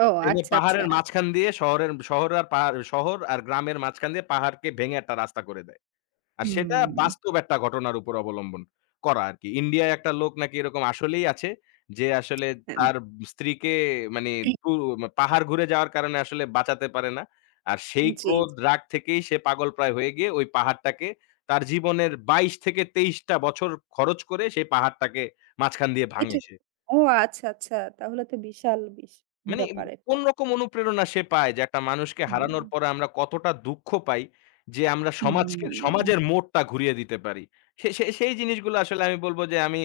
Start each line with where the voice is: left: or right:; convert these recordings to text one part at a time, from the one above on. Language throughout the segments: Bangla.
right: ও
left: দেখবেন
right: আচ্ছা, আচ্ছা।
left: পাহাড়ের মাঝখান দিয়ে শহরের শহর আর পাহাড়, শহর আর গ্রামের মাঝখান দিয়ে পাহাড়কে ভেঙে একটা রাস্তা করে দেয়। আর সেটা
right: হুম।
left: বাস্তব একটা ঘটনার উপর অবলম্বন করা আরকি। ইন্ডিয়ায় একটা লোক নাকি এরকম আসলেই আছে যে আসলে
right: হ্যাঁ,
left: তার
right: ম
left: স্ত্রীকে মানি পুর পাহাড় ঘুরে যাওয়ার কারণে আসলে বাঁচাতে পারে না। আর সেই
right: জি,
left: ক্রোধ,
right: জি।
left: রাগ থেকেই সে পাগলপ্রায় হয়ে গিয়ে ওই পাহাড়টাকে তার জীবনের ২২-২৩ টা বছর খরচ করে সেই পাহাড়টাকে মাঝখান দিয়ে ভাঙে
right: এটা
left: সে
right: ও আচ্ছা, আচ্ছা তাহলে তো বিশাল বিস
left: মানে
right: ব্যাপার এটা।
left: কোন রকম অনুপ্রেরণা সে পায় যে একটা মানুষকে
right: হুম।
left: হারানোর পরে আমরা কতটা দুঃখ পাই যে আমরা
right: হুম,
left: সমাজকে
right: হুম।
left: সমাজের মোড়টা ঘুরিয়ে দিতে পারি? সে সে সেই জিনিসগুলা আসলে আমি বলব যে আমি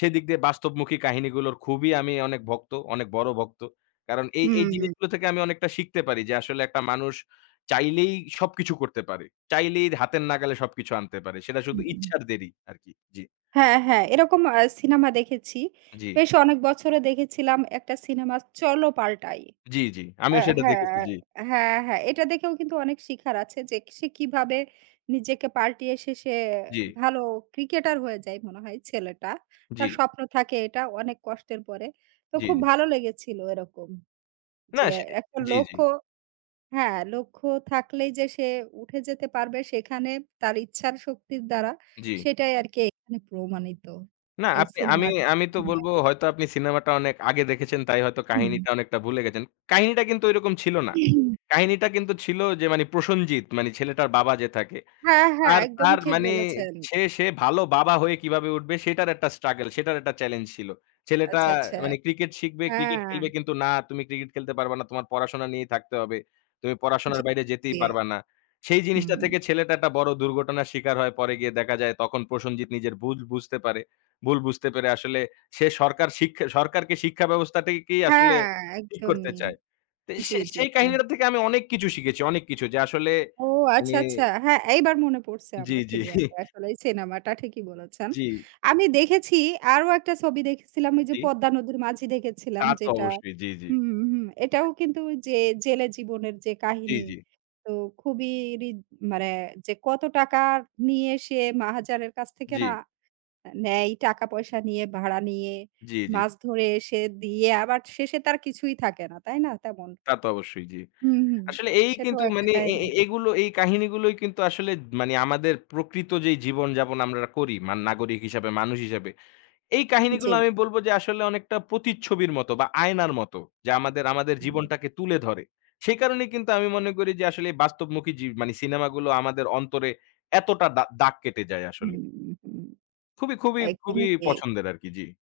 left: সেদিক দিয়ে বাস্তবমুখী কাহিনীগুলোর খুবই আমি অনেক ভক্ত, অনেক বড় ভক্ত। কারণ এই এই
right: হুম।
left: জিনিসগুলো থেকে আমি অনেকটা শিখতে পারি যে আসলে একটা মানুষ চাইলেই সবকিছু করতে পারে। চাইলেই হাতের নাগালে সবকিছু আনতে পারে সেটা
right: হুম,
left: শুধু
right: হুম।
left: ইচ্ছার দেরি আরকি জি।
right: হ্যাঁ, হ্যাঁ এরকম আ সিনেমা দেখেছি।
left: জি।
right: বেশ অনেক বছরে দেখেছিলাম একটা সিনেমা 'চলো পাল্টাই।'
left: জি, জি
right: আ
left: আমিও সেটা দেখেছি
right: হ্যাঁ,
left: জি।
right: হ্যাঁ, হ্যাঁ এটা দেখেও কিন্তু অনেক শিখার আছে যে সে কিভাবে নিজেকে পাল্টিয়ে শেষে
left: জি।
right: ভালো ক্রিকেটার হয়ে যায় মনে হয় ছেলেটা। তার
left: জি।
right: স্বপ্ন থাকে এটা অনেক কষ্টের পরে। তো
left: জি,
right: খুব
left: জি।
right: ভালো লেগেছিল এরকম।
left: না
right: যে
left: সে
right: একটা
left: জি, জি।
right: লক্ষ্য হ্যাঁ লক্ষ্য থাকলেই যে সে উঠে যেতে পারবে সেখানে তার ইচ্ছার শক্তির দ্বারা
left: জি।
right: সেটাই আরকি এখানে প্রমাণিত
left: না
right: এই
left: আপনি, আমি
right: সিনেমা
left: আমি তো
right: জুড়ে।
left: বলব হয়তো আপনি সিনেমাটা অনেক আগে দেখেছেন তাই হয়তো
right: হুম।
left: কাহিনীটা অনেকটা ভুলে গেছেন কাহিনীটা কিন্তু এরকম ছিল না। কাহিনীটা কিন্তু ছিল যে মানি প্রসঞ্জিত মানি ছেলেটার বাবা যে থাকে
right: হ্যাঁ, হ্যাঁ,
left: তার
right: একদমই
left: তার
right: ঠিক
left: মানি
right: বলেছেন।
left: সে সে ভালো বাবা হয়ে কিভাবে উঠবে সেটার একটা struggle, সেটার একটা challenge ছিল। ছেলেটা
right: আচ্ছা, আচ্ছা
left: মানি cricket শিখবে, cricket খেলবে
right: হ্যাঁ।
left: কিন্তু না তুমি cricket খেলতে পারবা না, তোমার পড়াশোনা নিয়েই থাকতে হবে, তুমি
right: জি,
left: পড়াশোনার বাইরে যেতেই
right: জি
left: পারবা না। সেই
right: হুম।
left: জিনিসটা থেকে ছেলেটা একটা বড় দুর্ঘটনার শিকার হয়। পরে গিয়ে দেখা যায় তখন প্রসঞ্জিত নিজের ভুল বুঝতে পারে। ভুল বুঝতে পেরে আসলে সে সরকার সিক সরকারকে শিক্ষা ব্যবস্থাটাকেই আসলে
right: হ্যাঁ,
left: ঠিক করতে
right: একদমই
left: চায়।
right: জি,
left: সে
right: জি,
left: সেই
right: জি।
left: কাহিনীর থেকে আমি অনেক কিছু শিখেছি, অনেক কিছু যে আসলে
right: ও আচ্ছা,
left: মানি
right: আচ্ছা, হ্যাঁ এইবার মনে পড়ছে
left: জি,
right: আমার
left: জি।
right: ক্লিয়ার আসলেই সিনেমাটা ঠিকই বলেছেন।
left: জি।
right: আমি দেখেছি আরও একটা ছবি দেখেছিলাম ঐ যে
left: জি।
right: 'পদ্মা নদীর মাঝি' দেখেছিলাম
left: তা তো
right: যেটা
left: অবশ্যই জি, জি।
right: হুম, হুম। এটাও
left: [unintelligible]
right: কিন্তু ঐ যে জেলে জীবনের যে
left: জি,
right: কাহিনী,
left: জি।
right: তো খুবই রি মানে যে কত টাকা নিয়ে সে মহাজনের কাছ থেকে না
left: জি।
right: নেয় টাকা পয়সা নিয়ে, ভাড়া নিয়ে,
left: জি, জি।
right: মাছ ধরে এসে দিয়ে আবার শেষে তার কিছুই থাকে না, তাই না? তেমন।
left: তা তো অবশ্যই জি।
right: হুম, হুম।
left: আসলে এই
right: সেটাও
left: কিন্তু
right: একটা
left: মানি এ
right: কাহিনী।
left: এগুলো, এই কাহিনীগুলোই কিন্তু আসলে মানি আমাদের প্রকৃত যে জীবনযাপন আমরা করি মান নাগরিক হিসেবে, মানুষ হিসেবে এই কাহিনীগুলো
right: জি।
left: আমি বলব যে আসলে অনেকটা প্রতিচ্ছবির মতো বা আয়নার মতো যে আমাদের আমাদের
right: হুম।
left: জীবনটাকে তুলে ধরে। সেই কারণেই কিন্তু আমি মনে করি যে আসলে বাস্তবমুখী জি মানি সিনেমাগুলো আমাদের অন্তরে এতটা দা দাগ কেটে যায় আসলে।
right: হুম, হুম
left: খুবই, খুবই, খুবই
right: একদমই ঠিক।
left: পছন্দের আরকি। জি।